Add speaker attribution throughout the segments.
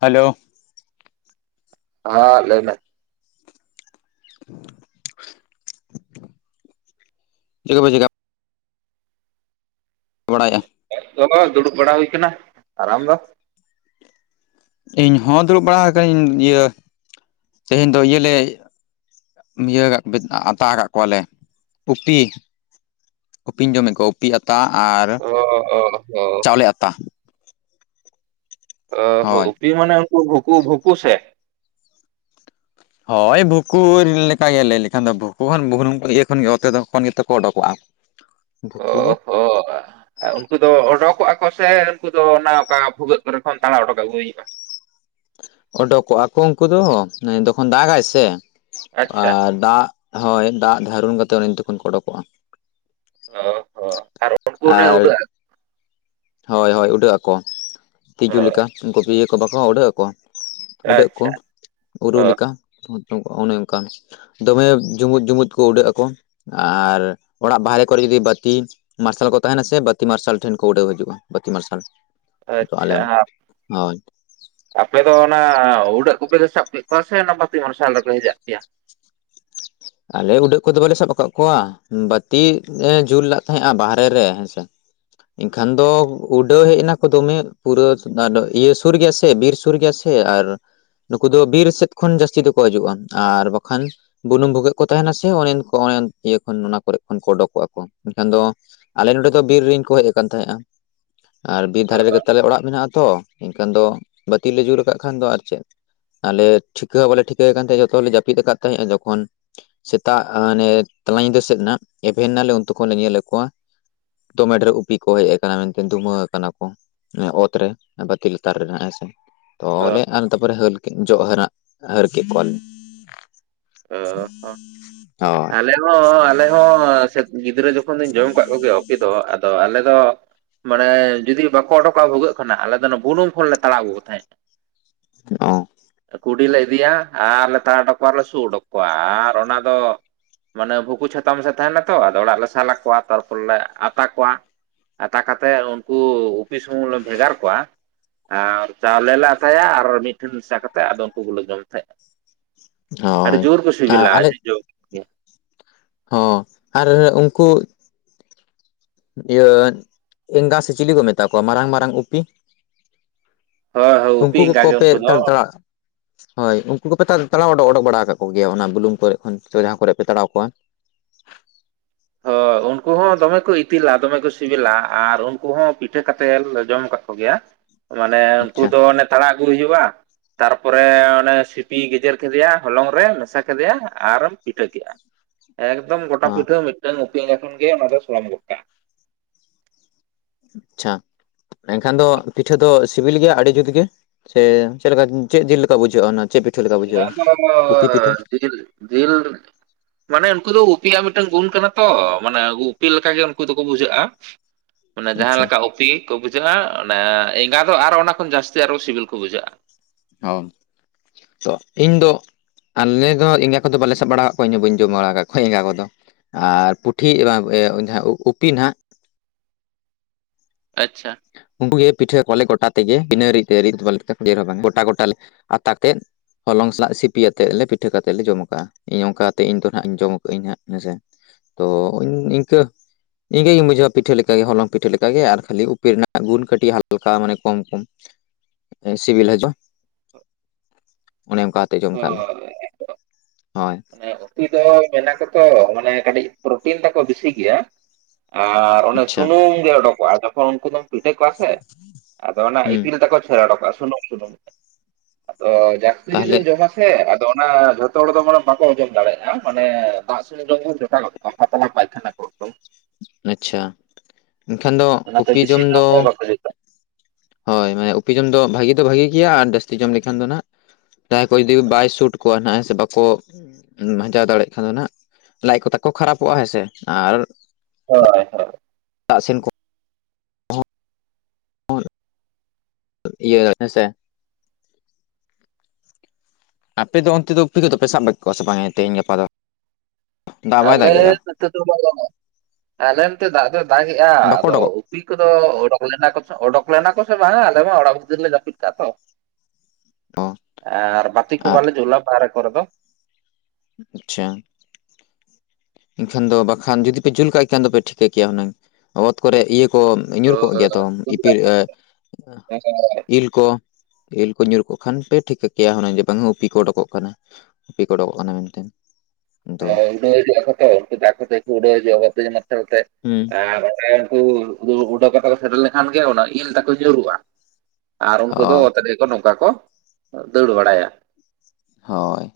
Speaker 1: Hello
Speaker 2: [unintelligible] ᱞᱟᱹᱭ ᱢᱮ?
Speaker 1: [unintelligible] [unintelligible] [unintelligible]
Speaker 2: [inaudible] ᱫᱩᱲᱩᱵ ᱵᱟᱲᱟ ᱦᱩᱭ ᱠᱟᱱᱟ ᱟᱨ ᱟᱢᱫᱚ?
Speaker 1: ᱤᱧ ᱦᱚᱸ ᱫᱩᱲᱩᱵ ᱵᱟᱲᱟ ᱟᱠᱟᱱᱟᱹᱧ ᱤᱭᱟᱹ ᱛᱮᱦᱮᱧ ᱫᱚ ᱤᱭᱟᱹᱞᱮ ᱼᱼ ᱤᱭᱟᱹ [unintelligible] ᱟᱛᱟ ᱟᱠᱟᱜ ᱠᱚᱣᱟᱞᱮ ᱩᱯᱤ ᱾ ᱩᱯᱤᱧ ᱡᱚᱢᱮᱫ ᱠᱚᱣᱟ ᱩᱯᱤ ᱟᱛᱟ ᱟᱨ ᱼᱼ
Speaker 2: [unintelligible]
Speaker 1: ᱪᱟᱣᱞᱮ ᱟᱛᱟ ᱾
Speaker 2: ᱚ ᱦᱳ
Speaker 1: ᱦᱳᱭ
Speaker 2: ᱩᱯᱤ ᱢᱟᱱᱮ ᱩᱱᱠᱩ ᱵᱷᱩᱠᱩ ᱵᱷᱩᱠᱩ ᱥᱮ?
Speaker 1: ᱦᱳᱭ ᱵᱷᱩᱠᱩ ᱞᱮᱠᱟᱜᱮ ᱞᱟᱹᱭ ᱞᱮᱠᱷᱟᱱ ᱫᱚ ᱵᱷᱩᱠᱩ ᱠᱷᱚᱱ [unintelligible] ᱜᱮᱛᱚᱠᱚ ᱚᱰᱩᱠᱚᱜᱼᱟ ᱾
Speaker 2: ᱚ
Speaker 1: ᱵᱷᱩᱠᱩ ᱜᱮᱼᱼ
Speaker 2: ᱦᱚ [unintelligible] ᱩᱱᱠᱩ ᱫᱚ ᱚᱰᱳᱠᱚᱜ-ᱟ ᱠᱚ ᱥᱮ ᱩᱱᱠᱩ ᱫᱚ ᱚᱱᱟ ᱚᱠᱟ ᱵᱷᱩᱜᱟᱹᱜ ᱠᱚᱨᱮ ᱠᱷᱚᱱ ᱛᱟᱲᱟ ᱚᱰᱚᱠ ᱟᱹᱜᱩᱭ ᱦᱩᱭᱩᱜᱼᱟ?
Speaker 1: ᱚᱰᱳᱠᱚᱜᱼᱟ ᱠᱚ ᱩᱱᱠᱩ ᱫᱚ ᱛᱚᱠᱷᱚᱱ ᱫᱟᱜᱟᱭ ᱥᱮ
Speaker 2: ᱟᱪᱪᱷᱟ
Speaker 1: ᱟᱨ ᱫᱟᱜ ᱼᱼ ᱦᱳᱭ ᱫᱟᱜ ᱫᱷᱟᱨᱩᱱ [unintelligible] ᱚᱰᱳᱠᱚᱜᱼᱟ
Speaker 2: ᱚ ᱦᱚ ᱟᱨ ᱩᱰᱟᱹᱜ ᱟ
Speaker 1: ᱟᱨ
Speaker 2: [unintelligible]
Speaker 1: ᱦᱳᱭ ᱦᱳᱭ ᱩᱰᱟᱹᱜ ᱟᱠᱚ ᱛᱤᱡᱩ ᱞᱮᱠᱟ ᱩᱱᱠᱩ ᱤᱭᱟᱹ ᱠᱚ ᱵᱟᱠᱚ ᱩᱰᱟᱹᱜ ᱟᱠᱚ ᱩᱰᱟᱹᱜ ᱠᱚ
Speaker 2: ᱟᱪᱪᱷᱟ
Speaker 1: ᱩᱨᱩ
Speaker 2: ᱚ
Speaker 1: ᱞᱮᱠᱟ ᱚᱱᱮ ᱚᱱᱠᱟᱱ ᱾ ᱫᱚᱢᱮ ᱡᱩᱜᱩᱫ ᱡᱩᱜᱩᱫ ᱠᱚ ᱩᱰᱟᱹᱜ ᱟᱠᱚ ᱾ ᱟᱨ ᱚᱲᱟᱜ ᱵᱟᱦᱨᱮ ᱠᱚᱨᱮ ᱡᱚᱫᱤ ᱵᱟᱛᱤ ᱢᱟᱨᱥᱟᱞ ᱠᱚ ᱛᱟᱦᱮᱱᱟ ᱥᱮ ᱵᱟᱛᱤ ᱢᱟᱨᱥᱟᱞ ᱴᱷᱮᱱ ᱠᱚ ᱩᱰᱟᱹᱣ ᱦᱟᱡᱩᱜ ᱾ ᱵᱟᱹᱛᱤ ᱢᱟᱨᱥᱟᱞ ᱾
Speaker 2: ᱟᱪᱪᱷᱟᱼᱼ ᱟᱯᱮ ᱫᱚ ᱚᱱᱟ ᱩᱰᱟᱹᱜ [unintelligible] ᱨᱮ ᱥᱟᱵ ᱠᱮᱫ ᱠᱚᱣᱟ ᱥᱮ ᱚᱱᱟ ᱵᱟᱹᱛᱤ ᱢᱟᱨᱥᱟᱞ ᱨᱮᱯᱮ ᱦᱮᱡᱟᱜ ᱯᱮᱭᱟ?
Speaker 1: ᱟᱞᱮ ᱩᱰᱟᱹᱜ ᱠᱚᱫᱚ ᱵᱟᱞᱮ ᱥᱟᱵ ᱟᱠᱟᱫ ᱠᱚᱣᱟ ᱵᱟᱛᱤ ᱡᱩᱞ ᱞᱮᱫ ᱛᱟᱦᱮᱸᱫᱼᱟ ᱵᱟᱦᱟᱨᱮ ᱨᱮ ᱦᱮᱸᱥᱮᱼᱼ ᱮᱱᱠᱷᱟᱱ ᱫᱚ ᱩᱰᱟᱹᱣ ᱦᱮᱡ ᱮᱱᱟ ᱠᱚ ᱫᱚᱢᱮ ᱯᱩᱨᱟᱹ ᱤᱭᱟᱹ ᱥᱩᱨ ᱜᱮᱭᱟ ᱥᱮ ᱵᱤᱨ ᱥᱩᱨ ᱜᱮᱭᱟ ᱥᱮ ᱾ ᱟᱨ ᱱᱩᱠᱩ ᱫᱚ ᱵᱤᱨ ᱥᱮᱫ ᱠᱷᱚᱱ ᱡᱟᱹᱥᱛᱤ ᱫᱚᱠᱚ ᱦᱤᱡᱩᱜᱼᱟ ᱟᱨ ᱵᱟᱠᱷᱟᱱ [unintelligible] ᱵᱷᱩᱜᱟᱹᱜ ᱼᱼ ᱠᱚ ᱛᱟᱦᱮᱱ ᱟ ᱥᱮ ᱚᱱᱮ ᱩᱱ ᱤᱭᱟᱹ ᱠᱷᱟᱱ ᱚᱱᱟ ᱠᱚᱨᱮ ᱠᱷᱚᱱ ᱠᱚ ᱚᱰᱩᱠᱚᱜᱼᱟ ᱠᱚ ᱮᱱᱠᱷᱟᱱ ᱫᱚ ᱟᱞᱮ ᱱᱚᱰᱮ ᱫᱚ ᱵᱤᱨ ᱨᱮᱧ ᱠᱚ ᱦᱮᱡ ᱟᱠᱟᱱ ᱛᱟᱦᱮᱸᱡ ᱟ ᱟᱨ ᱵᱤᱨ ᱫᱷᱟᱨᱮ ᱨᱮᱜᱮ ᱛᱟᱞᱮ ᱚᱲᱟᱜ ᱢᱮᱱᱟᱜᱼᱟ ᱛᱚ ᱮᱱᱠᱷᱟᱱ ᱫᱚ ᱵᱟᱛᱤ ᱞᱮ ᱡᱩᱨ ᱟᱠᱟᱫ ᱠᱷᱟᱱ ᱫᱚ ᱟᱨ ᱪᱮᱫ ᱟᱞᱮ ᱴᱷᱤᱠᱟᱹ ᱦᱚᱸ ᱵᱟᱞᱮ ᱴᱷᱤᱠᱟᱹᱣᱟᱠᱟᱱ ᱛᱟᱦᱮᱡ ᱡᱚᱛᱚ ᱦᱚᱲ ᱞᱮ ᱡᱟᱹᱯᱤᱫ ᱠᱟᱫ ᱛᱟᱦᱮᱫᱼᱟ ᱡᱚᱠᱷᱚᱱ ᱥᱮᱛᱟᱜ ᱦᱟᱱᱮ ᱛᱟᱞᱟ ᱧᱤᱫᱟᱹ ᱥᱮᱫ ᱱᱟᱦᱜ ᱮᱵᱷᱮᱱ ᱱᱟᱞᱮ ᱩᱱ ᱛᱩᱠᱷᱚᱱ ᱞᱮ ᱧᱮᱞ ᱮᱫ ᱠᱚᱣᱟ ᱫᱚᱢᱮ ᱰᱷᱮᱨ ᱩᱯᱤ ᱠᱚ ᱦᱮᱡ ᱠᱟᱱᱟ ᱢᱮᱱᱛᱮ ᱫᱷᱩᱢᱟᱹ ᱟᱠᱟᱱᱟ ᱠᱚ ᱚᱛ ᱨᱮ ᱵᱟᱛᱤ ᱞᱟᱛᱟᱨ ᱨᱮ ᱱᱟᱦᱜ ᱦᱮᱸ ᱥᱮ
Speaker 2: ᱚ
Speaker 1: ᱛᱚᱦᱞᱮ ᱟᱨ ᱛᱟᱯᱚᱨᱮ ᱦᱟᱹᱞ ᱠᱮᱜ ᱡᱚᱜ ᱦᱟ. ᱨᱼᱟᱜ ᱦᱟᱹᱨ ᱠᱮᱜ ᱠᱚᱣᱟ ᱞᱮ
Speaker 2: ᱚ
Speaker 1: ᱚ
Speaker 2: ᱟᱞᱮ ᱦᱚᱸ ᱟᱞᱮ ᱦᱚᱸ ᱜᱤᱫᱽᱨᱟᱹ ᱡᱚᱠᱷᱚᱱ ᱫᱚᱧ ᱡᱚᱢ ᱠᱟᱜ ᱠᱚ ᱜᱮᱭᱟ ᱚᱯᱤ ᱫᱚ ᱟᱫᱚ ᱟᱞᱮ ᱫᱚ ᱢᱟᱱᱮ ᱡᱩᱫᱤ ᱵᱟᱠᱚ ᱚᱰᱳᱚᱠᱚᱜᱼᱟ ᱵᱷᱩᱜᱟᱹᱜ ᱠᱷᱚᱱᱟᱜ ᱟᱞᱮ ᱫᱚ ᱚᱱᱟ ᱵᱩᱱᱩᱢ ᱠᱷᱚᱱᱞᱮ ᱛᱟᱲᱟᱣ ᱟᱜᱩ ᱠᱚ ᱛᱟᱦᱮᱸᱡ
Speaker 1: ᱚ
Speaker 2: ᱠᱩᱰᱤ ᱞᱮ ᱤᱫᱤᱭᱟ ᱟᱨ ᱞᱮ ᱛᱟᱲᱟᱶ ᱚᱰᱚᱠ ᱠᱚᱣᱟ ᱟᱨᱞᱮ ᱥᱩᱜ ᱚᱰᱚᱠ ᱠᱚᱣᱟ ᱟᱨ ᱚᱱᱟ ᱫᱚ ᱢᱟᱱᱮ ᱵᱷᱩᱠᱩ ᱪᱷᱟᱛᱟ ᱢᱮᱥᱟ ᱛᱟᱦᱮᱱᱟ ᱛᱚ ᱟᱫᱚ ᱚᱲᱟᱜ ᱨᱮᱞᱮ ᱥᱟᱞᱟ ᱠᱚᱣᱟ ᱛᱟᱨᱯᱚᱨ ᱞᱮ ᱟᱛᱟ ᱠᱚᱣᱟ ᱫᱟᱠᱟ ᱛᱮ ᱩᱱᱠᱩ ᱩᱯᱤ ᱥᱩᱢᱩᱝ ᱞᱮ ᱵᱷᱮᱜᱟᱨ ᱠᱚᱣᱟ ᱟᱨ ᱪᱟᱣᱞᱮ ᱞᱮ ᱟᱛᱟᱭᱟ ᱟᱨ ᱢᱤᱫ ᱴᱷᱮᱱ ᱢᱮᱥᱟ ᱠᱟᱛᱮᱫ ᱟᱫᱚ ᱩᱱᱠᱩ ᱠᱚᱞᱮ ᱡᱚᱢ ᱛᱟᱦᱮᱸᱫ ᱟᱹᱰᱤ
Speaker 1: ᱦᱳᱭ
Speaker 2: ᱡᱩᱨ ᱠᱩ ᱥᱤᱵᱤᱞ
Speaker 1: ᱟᱨ ᱟᱞᱮ
Speaker 2: ᱟᱹᱰᱤ ᱡᱩᱨ
Speaker 1: ᱦᱚᱸ ᱟᱨ ᱩᱱᱠᱩ ᱤᱭᱟᱹ ᱮᱸᱜᱟ ᱥᱮ ᱪᱤᱞᱤ ᱠᱚ ᱢᱮᱛᱟ ᱠᱚᱣᱟ ᱢᱟᱨᱟᱝ ᱢᱟᱨᱟᱝ ᱩᱯᱤ
Speaker 2: ᱦᱳᱭ ᱦᱳᱭ ᱩᱯᱤ
Speaker 1: ᱩᱱᱠᱩ
Speaker 2: ᱮᱸᱜᱟ
Speaker 1: ᱠᱚᱠᱚ
Speaker 2: ᱜᱮ
Speaker 1: ᱯᱮ
Speaker 2: ᱩᱱᱠᱩ ᱫᱚ
Speaker 1: ᱛᱟᱲᱟᱜ ᱦᱳᱭ ᱩᱱᱠᱩ ᱠᱚᱯᱮ ᱛᱟᱲᱟᱣ ᱚᱰᱚᱠ ᱚᱰᱚᱠ ᱵᱟᱲᱟ ᱠᱟᱜ ᱠᱚᱜᱭᱟ ᱚᱱᱟ ᱵᱩᱞᱩᱝ ᱠᱚᱨᱮᱜ ᱠᱷᱚᱱ ᱥᱮ ᱡᱟᱦᱟᱸ ᱠᱚᱨᱮᱜ ᱯᱮ ᱛᱟᱲᱟᱣ ᱠᱚᱣᱟ
Speaker 2: ᱦᱚ ᱩᱱᱠᱩ ᱩᱱᱠᱩ ᱦᱚᱸ ᱫᱚᱢᱮ ᱠᱚ ᱤᱛᱤᱞ ᱟ ᱫᱚᱢᱮ ᱠᱚ ᱥᱤᱵᱤᱞ ᱟ ᱟᱨ ᱩᱱᱠᱩ ᱦᱚᱸ ᱯᱤᱴᱷᱟᱹ ᱠᱟᱛᱮᱫ ᱞᱮ ᱡᱚᱢ ᱠᱟᱫ ᱠᱚ ᱜᱮᱭᱟ ᱢᱟᱱᱮ ᱩᱱᱠᱩ
Speaker 1: ᱟᱪᱪᱷᱟ
Speaker 2: ᱫᱚ ᱚᱱᱮ ᱛᱟᱲᱟᱜ ᱠᱩ ᱦᱤᱡᱩᱜᱼᱟ ᱛᱟᱨᱯᱚᱨᱮ ᱚᱱᱮ ᱥᱤᱯᱤ ᱜᱮᱡᱮᱨ ᱠᱮᱫᱮᱭᱟ ᱦᱚᱞᱚᱝ ᱨᱮ ᱢᱮᱥᱟ ᱠᱮᱫᱮᱭᱟ ᱟᱨ ᱮᱢ ᱯᱤᱴᱷᱟᱹ ᱠᱮᱜᱼᱟ ᱮᱠᱫᱚᱢ ᱜᱚᱴᱟ
Speaker 1: ᱦᱚᱸ
Speaker 2: ᱯᱤᱴᱷᱟᱹ ᱢᱤᱫᱴᱟᱝ ᱩᱯᱮᱧ ᱮᱠᱷᱚᱱ ᱜᱮ ᱚᱱᱟ ᱫᱚ ᱥᱚᱲᱟᱢ ᱜᱚᱫ ᱠᱟᱜᱼᱟ
Speaker 1: ᱟᱪᱪᱷᱟ ᱮᱱᱠᱷᱟᱱ ᱫᱚ ᱯᱤᱴᱷᱟᱹ ᱫᱚ ᱥᱤᱵᱤᱞ ᱜᱮᱭᱟ ᱟᱹᱰᱤ ᱡᱩᱛ ᱜᱮ ᱥᱮ ᱪᱮᱫ ᱞᱮᱠᱟ ᱪᱮᱫ ᱡᱤᱞ ᱞᱮᱠᱟ ᱵᱩᱡᱷᱟᱹᱜᱼᱟ ᱚᱱᱟ ᱪᱮᱫ ᱯᱤᱴᱷᱟᱹ ᱞᱮᱠᱟ ᱵᱩᱡᱷᱟᱹᱜᱼᱟ
Speaker 2: ᱚᱱᱟ ᱫᱚ
Speaker 1: ᱩᱯᱤ ᱯᱤᱴᱷᱟᱹ
Speaker 2: ᱡᱤᱞ ᱡᱤᱞ ᱢᱟᱱᱮ ᱩᱱᱠᱩ ᱫᱚ ᱩᱯᱤᱭᱟᱜ ᱢᱤᱫᱴᱟᱝ ᱜᱩᱱ ᱠᱟᱱᱟ ᱛᱚ ᱢᱟᱱᱮ ᱩᱯᱤ ᱞᱮᱠᱟ ᱜᱮ ᱩᱱᱠᱩ ᱫᱚᱠᱚ ᱵᱩᱡᱷᱟᱹᱜᱼᱟ [inaudible] ᱢᱟᱱᱮ ᱡᱟᱦᱟᱸ
Speaker 1: ᱟᱪᱪᱷᱟ
Speaker 2: ᱞᱮᱠᱟ ᱩᱯᱤ ᱠᱚ ᱵᱩᱡᱷᱟᱹᱜᱼᱟ ᱚᱸᱱᱮ ᱮᱸᱜᱟ ᱫᱚ ᱟᱨᱚ ᱚᱱᱟ ᱠᱷᱚᱱ ᱡᱟᱹᱥᱛᱤ ᱟᱨᱚ ᱥᱤᱵᱤᱞ ᱠᱚ ᱵᱩᱡᱷᱟᱹᱜᱼᱟ
Speaker 1: [unintelligible] ᱛᱚ ᱤᱧ ᱫᱚ ᱟᱞᱮ ᱫᱚ ᱮᱸᱜᱟ ᱠᱚᱫᱚ ᱵᱟᱞᱮ ᱥᱟᱵ ᱵᱟᱲᱟ ᱠᱟᱜ ᱠᱚᱣᱟ ᱤᱧ ᱦᱚᱸ ᱵᱟᱹᱧ ᱡᱚᱢ ᱵᱟᱲᱟ ᱟᱠᱟᱜ ᱠᱚᱣᱟ ᱮᱸᱜᱟ ᱠᱚᱫᱚ ᱟᱨ ᱯᱩᱴᱷᱤ ᱵᱟᱝ ᱡᱟᱸᱶᱟᱭ ᱩᱯᱤ ᱱᱟᱦᱟᱜ
Speaker 2: ᱟᱪᱪᱷᱟ
Speaker 1: ᱩᱱᱠᱩ ᱜᱮ ᱯᱤᱴᱷᱟᱹ ᱠᱚᱣᱟ ᱞᱮ ᱜᱚᱴᱟ ᱛᱮᱜᱮ ᱵᱤᱱᱟᱹ ᱨᱤᱫ ᱛᱮ ᱨᱤᱫ ᱵᱟᱞᱮ ᱵᱟᱝᱟ ᱜᱚᱴᱟ ᱜᱚᱴᱟ ᱞᱮ ᱟᱛᱟ ᱛᱮᱫ ᱦᱚᱞᱚᱝ ᱥᱟᱞᱟᱜ ᱥᱤᱯᱤ ᱭᱟᱛᱮᱜ ᱞᱮ ᱯᱤᱴᱷᱟᱹ ᱠᱟᱛᱮᱫ ᱞᱮ ᱡᱚᱢ ᱟᱠᱟᱜᱼᱟ ᱤᱧ ᱚᱝᱠᱟ ᱠᱟᱛᱮᱜ ᱤᱧ ᱫᱚ ᱱᱟᱦᱜ ᱤᱧ ᱡᱚᱢ ᱠᱟᱹᱜᱟᱹᱧ ᱦᱟᱸᱜ ᱦᱮᱸ ᱥᱮ ᱛᱚ ᱤᱱᱠᱟᱹ ᱤᱝᱠᱟᱹ ᱜᱮᱧ ᱵᱩᱡᱷᱟᱹᱣ ᱟ ᱯᱤᱴᱷᱟᱹ ᱞᱮᱠᱟ ᱜᱮ ᱦᱚᱞᱚᱝ ᱯᱤᱴᱷᱟᱹ ᱞᱮᱠᱟ ᱜᱮ ᱟᱨ ᱠᱷᱟᱹᱞᱤ ᱩᱯᱤ ᱨᱮᱱᱟᱜ ᱜᱩᱱ ᱠᱟᱹᱴᱤᱡ ᱦᱟᱞᱠᱟ ᱢᱟᱱᱮ ᱠᱚᱢ ᱠᱚᱢ ᱥᱤᱵᱤᱞ ᱦᱤᱡᱩᱜ ᱟ
Speaker 2: [inaudible]
Speaker 1: ᱚᱱᱮ ᱚᱱᱠᱟ ᱠᱟᱛᱮ ᱡᱚᱢ ᱠᱟᱜ ᱟᱞᱮ ᱦᱳᱭ
Speaker 2: ᱮᱸ ᱩᱯᱤ ᱫᱚ ᱢᱮᱱ ᱟᱠᱚ ᱛᱚ ᱢᱟᱱᱮ ᱠᱟᱹᱴᱤᱡ ᱯᱨᱚᱴᱤᱱ ᱛᱟᱠᱚ ᱵᱤᱥᱤ ᱜᱮᱭᱟ ᱟᱨ ᱚᱱᱮ
Speaker 1: ᱟᱪᱪᱷᱟ
Speaker 2: ᱥᱩᱱᱩᱢ ᱜᱮ ᱚᱰᱚᱠ ᱚᱜᱼᱟ ᱡᱚᱠᱷᱚᱱ ᱩᱱᱠᱩ ᱫᱚᱢ ᱯᱤᱴᱷᱟᱹ ᱠᱚᱣᱟ ᱥᱮ ᱟᱫᱚ ᱚᱱᱟ
Speaker 1: ᱦᱩᱸ
Speaker 2: ᱤᱛᱤᱞ ᱛᱟᱠᱚ ᱪᱷᱮᱨ ᱚᱰᱚᱠᱚᱜᱼᱟ ᱥᱩᱱᱩᱢ-ᱥᱩᱱᱩᱢ [unintelligible] ᱟᱫᱚ ᱡᱟᱹᱥᱛᱤ
Speaker 1: ᱛᱟᱦᱚᱞᱮ
Speaker 2: ᱡᱩᱫᱤᱢ ᱡᱚᱢᱟ [unintelligible] ᱦᱮᱸ ᱟᱫᱚ ᱚᱱᱟ ᱡᱷᱚᱛᱚ ᱦᱚᱲ ᱫᱚ ᱢᱟᱱᱮ ᱵᱟᱠᱚ ᱚᱡᱚᱢ ᱫᱟᱲᱮᱜᱼᱟ ᱢᱟᱱᱮ ᱫᱟᱜ ᱥᱩᱨ ᱨᱮᱜᱮ [inaudible]
Speaker 1: ᱟᱪᱪᱷᱟ, ᱮᱱᱠᱷᱟᱱ ᱫᱚ
Speaker 2: ᱚᱱᱟᱛᱮ
Speaker 1: ᱩᱯᱤ
Speaker 2: ᱵᱮᱥᱤ
Speaker 1: ᱡᱚᱢ ᱫᱚ
Speaker 2: ᱦᱚᱸ ᱵᱟᱠᱚ ᱡᱩᱛᱟ
Speaker 1: ᱦᱳᱭ ᱦᱮᱸ ᱩᱯᱤ ᱡᱚᱢ ᱫᱚ ᱵᱷᱟᱜᱤ ᱫᱚ ᱵᱷᱟᱜᱤ ᱜᱮᱭᱟ ᱟᱨ ᱡᱟᱹᱥᱛᱤ ᱡᱚᱢ ᱞᱮᱠᱷᱟᱱ ᱫᱚ ᱱᱟᱦᱱᱟᱜ ᱡᱟᱦᱟᱸᱭ ᱠᱚ ᱡᱩᱫᱤ ᱵᱟᱭ ᱥᱩᱴ ᱠᱚᱣᱟ ᱱᱟᱜᱼᱟᱭ ᱥᱮ ᱵᱟᱠᱚ ᱩᱢ ᱢᱟᱸᱡᱷᱟᱣ ᱫᱟᱲᱮᱭᱟᱜ ᱠᱷᱟᱱ ᱫᱚ ᱱᱟᱜ ᱞᱟᱡ ᱠᱚ ᱛᱟᱠᱚ ᱠᱷᱟᱨᱟᱯᱚᱜᱼᱟ ᱦᱮᱸᱥᱮ ᱟᱨ
Speaker 2: ᱦᱳᱭ [unintelligible]
Speaker 1: ᱟᱜ ᱥᱤᱱ ᱠᱚ [unintelligible] ᱤᱭᱟᱹ ᱦᱮ ᱥᱮ ᱟᱯᱮ ᱫᱚ ᱚᱱᱛᱮ ᱫᱚ ᱩᱯᱤ ᱠᱚᱫᱚ ᱯᱮ ᱥᱟᱵᱮᱫ ᱠᱚᱣᱟ ᱥᱮ ᱵᱟᱝᱟ ᱛᱮᱦᱮᱧ ᱜᱟᱯᱟ ᱫᱚ? ᱫᱟᱜ ᱵᱟᱭ
Speaker 2: ᱟᱞᱮ
Speaker 1: ᱫᱟᱜᱮᱜᱼᱟ
Speaker 2: ᱱᱤᱛᱳᱜ ᱫᱚ [unintelligible] ᱟᱞᱮ ᱱᱚᱛᱮ ᱫᱟᱜ ᱫᱚ ᱫᱟᱜ ᱮᱼᱟ
Speaker 1: ᱵᱟᱠᱚ
Speaker 2: ᱟᱫᱚ
Speaker 1: ᱚᱰᱚᱠᱚᱜ
Speaker 2: ᱯᱤ ᱠᱚᱫᱚ ᱚᱰᱚᱠ ᱞᱮᱱᱟ ᱠᱚ ᱥᱮ ᱚᱰᱚᱠ ᱞᱮᱱᱟ ᱠᱚ ᱥᱮ ᱵᱟᱝ ᱟᱞᱮ ᱢᱟ ᱚᱲᱟᱜ ᱵᱷᱤᱛᱤᱨ ᱨᱮᱞᱮ ᱡᱟᱹᱯᱤᱫ ᱠᱟᱜᱼᱟ ᱛᱚ᱾
Speaker 1: ᱠᱚ
Speaker 2: ᱟᱨ ᱵᱟᱹᱛᱤ ᱠᱚ ᱵᱟᱞᱮ ᱡᱩᱞᱟ ᱵᱟᱦᱮᱨᱮ ᱠᱚᱨᱮ ᱫᱚ᱾
Speaker 1: ᱩᱼᱩᱼᱪᱷᱟᱝ᱾ ᱮᱱᱠᱷᱟᱱ ᱫᱚ ᱵᱟᱠᱷᱟᱱ ᱡᱩᱫᱤ ᱯᱮ ᱡᱩᱞ ᱠᱟᱭ ᱠᱷᱟᱱ ᱫᱚ ᱯᱮ ᱴᱷᱤᱠᱟᱹ ᱠᱤᱭᱟᱹ ᱩᱱᱟᱹᱝ ᱚᱛ ᱠᱚᱨᱮ ᱤᱭᱟᱹ ᱠᱚ ᱧᱩᱨ ᱠᱚᱜ ᱜᱮᱭᱟ ᱛᱚ ᱤᱯᱤᱞ ᱮ [unintelligible] ᱤᱞ ᱠᱚ ᱤᱞ ᱠᱚ ᱧᱩᱨ ᱠᱚᱜ ᱠᱷᱟᱱ ᱯᱮ ᱴᱷᱤᱠᱟᱹ ᱠᱮᱭᱟ ᱦᱩᱱᱟᱹᱝ ᱡᱮ ᱵᱟᱝᱟ ᱩᱯᱤ ᱠᱚ ᱚᱰᱳᱠᱚᱜ ᱠᱟᱱᱟ᱾ ᱩᱯᱤ ᱠᱚ ᱚᱰᱚᱠᱚᱜ ᱠᱟᱱᱟ ᱢᱮᱱ ᱛᱮᱱ᱾
Speaker 2: ᱦᱮ ᱩᱰᱟᱹ ᱦᱮᱡᱳᱜ ᱟᱠᱚ ᱛᱮ ᱩᱱᱠᱩ ᱫᱚ ᱟᱠᱚ ᱛᱮ ᱠᱚ ᱩᱰᱟᱹᱣ ᱦᱤᱡᱩᱜᱼᱟ ᱵᱟᱛᱤ ᱢᱟᱨᱥᱟᱞ ᱛᱮ,
Speaker 1: ᱦᱩᱸ
Speaker 2: ᱟᱨ ᱮ ᱦᱳᱭ ᱫᱚ ᱩᱰᱟᱹ ᱠᱟᱛᱮ ᱠᱚ ᱥᱮᱴᱮᱨ ᱞᱮᱠᱷᱟᱱ ᱜᱮ ᱚᱱᱟ ᱤᱞ ᱛᱟᱠᱚ ᱧᱩᱨᱩᱜᱼᱟ᱾ ᱟᱨ ᱩᱱᱠᱩ ᱫᱚ
Speaker 1: ᱦᱳᱭ
Speaker 2: ᱚᱛ ᱨᱮᱜᱮ ᱠᱚ ᱱᱚᱝᱠᱟ ᱠᱚ ᱫᱟᱹᱲ ᱵᱟᱲᱟᱭᱟ᱾
Speaker 1: ᱦᱳᱭ᱾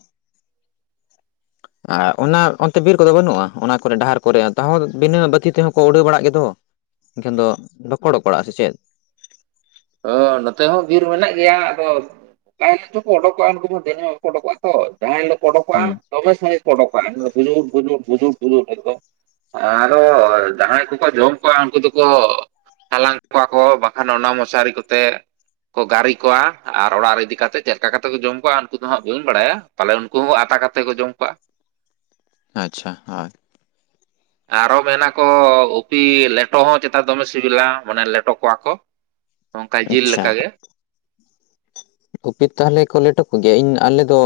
Speaker 1: ᱟ ᱚᱱᱟ ᱚᱱᱛᱮ ᱵᱤᱨ ᱠᱚᱫᱚ ᱵᱟᱱᱩᱜ-ᱟ ᱚᱱᱟ ᱠᱚᱨᱮ ᱰᱟᱦᱟᱨ ᱠᱚᱨᱮ ᱛᱟᱦᱚᱸ ᱵᱤᱱᱟᱹ ᱵᱟᱹᱛᱤ ᱛᱮᱦᱚᱸ ᱠᱚ ᱩᱰᱟᱹᱣ ᱵᱟᱲᱟᱜ ᱜᱮᱫᱚ ᱾ ᱤᱱᱠᱷᱟᱱ ᱫᱚ ᱵᱟᱠᱚ ᱚᱰᱳᱜ ᱵᱟᱲᱟᱜᱼᱟ ᱥᱮ ᱪᱮᱫ?
Speaker 2: ᱳ ᱱᱚᱛᱮ ᱦᱚᱸ ᱵᱤᱨ ᱢᱮᱱᱟᱜ ᱜᱮᱭᱟ ᱟᱫᱚ [unintelligible] ᱫᱚᱠᱚ ᱚᱰᱳᱠᱚᱜᱼᱟ ᱩᱱᱠᱩ ᱫᱚ ᱫᱤᱱᱟᱹᱢ ᱜᱮ ᱠᱚ ᱩᱰᱳᱠᱚᱜᱼᱟ ᱛᱚ ᱡᱟᱦᱟᱸᱭ ᱦᱤᱞᱳᱜ ᱠᱚ ᱚᱰᱳᱠᱚᱜᱼᱟ
Speaker 1: ᱦᱩᱸ
Speaker 2: [unintelligible] ᱥᱚᱢᱚᱭ ᱜᱮᱠᱚ ᱚᱰᱚᱠᱚᱜᱼᱟ [unintelligible] ᱟᱨᱚ ᱡᱟᱦᱟᱸᱭ ᱠᱚᱠᱚ ᱡᱚᱢ ᱠᱚᱣᱟ ᱩᱱᱠᱩ ᱫᱚᱠᱚ ᱦᱟᱞᱟᱝ ᱠᱚᱣᱟ ᱠᱚ ᱵᱟᱠᱷᱟᱱ ᱚᱱᱟ ᱢᱚᱥᱟᱨᱤ ᱠᱚᱛᱮ ᱠᱚ ᱜᱟᱨᱤ ᱠᱚᱣᱟ ᱟᱨ ᱚᱲᱟᱜ ᱨᱮ ᱤᱫᱤ ᱠᱟᱛᱮ ᱪᱮᱜᱠᱟ ᱠᱟᱛᱮ ᱠᱚ ᱡᱚᱢ ᱠᱚᱣᱟ ᱩᱱᱠᱩ ᱫᱚ ᱦᱟᱸᱜ ᱵᱟᱹᱧ ᱵᱟᱲᱟᱭᱟ᱾ ᱛᱟᱦᱚᱞᱮ ᱩᱱᱠᱩ ᱦᱚᱸ ᱟᱛᱟ ᱠᱟᱛᱮ ᱠᱚ ᱡᱚᱢ ᱠᱩᱣᱟ᱾
Speaker 1: ᱟᱸᱪᱪᱷᱟᱸ, ᱟᱸᱨ
Speaker 2: ᱟᱨᱚ ᱢᱮᱱᱟᱠᱚ ᱩᱯᱤ ᱞᱮᱴᱚ ᱦᱚᱸ ᱪᱮᱛᱟ ᱫᱚᱢᱮ ᱥᱤᱵᱤᱞᱟ ᱢᱟᱱᱮ ᱞᱮᱴᱚ ᱠᱚᱣᱟ ᱠᱚ᱾ ᱚᱝᱠᱟ ᱡᱤᱞ ᱞᱮᱠᱟᱜ ᱜᱮ
Speaker 1: ᱩᱯᱤ ᱛᱟᱦᱚᱞᱮ ᱠᱚ ᱞᱮᱴᱚ ᱠᱚ ᱜᱮᱭᱟ ᱤᱧ ᱟᱞᱮ ᱫᱚ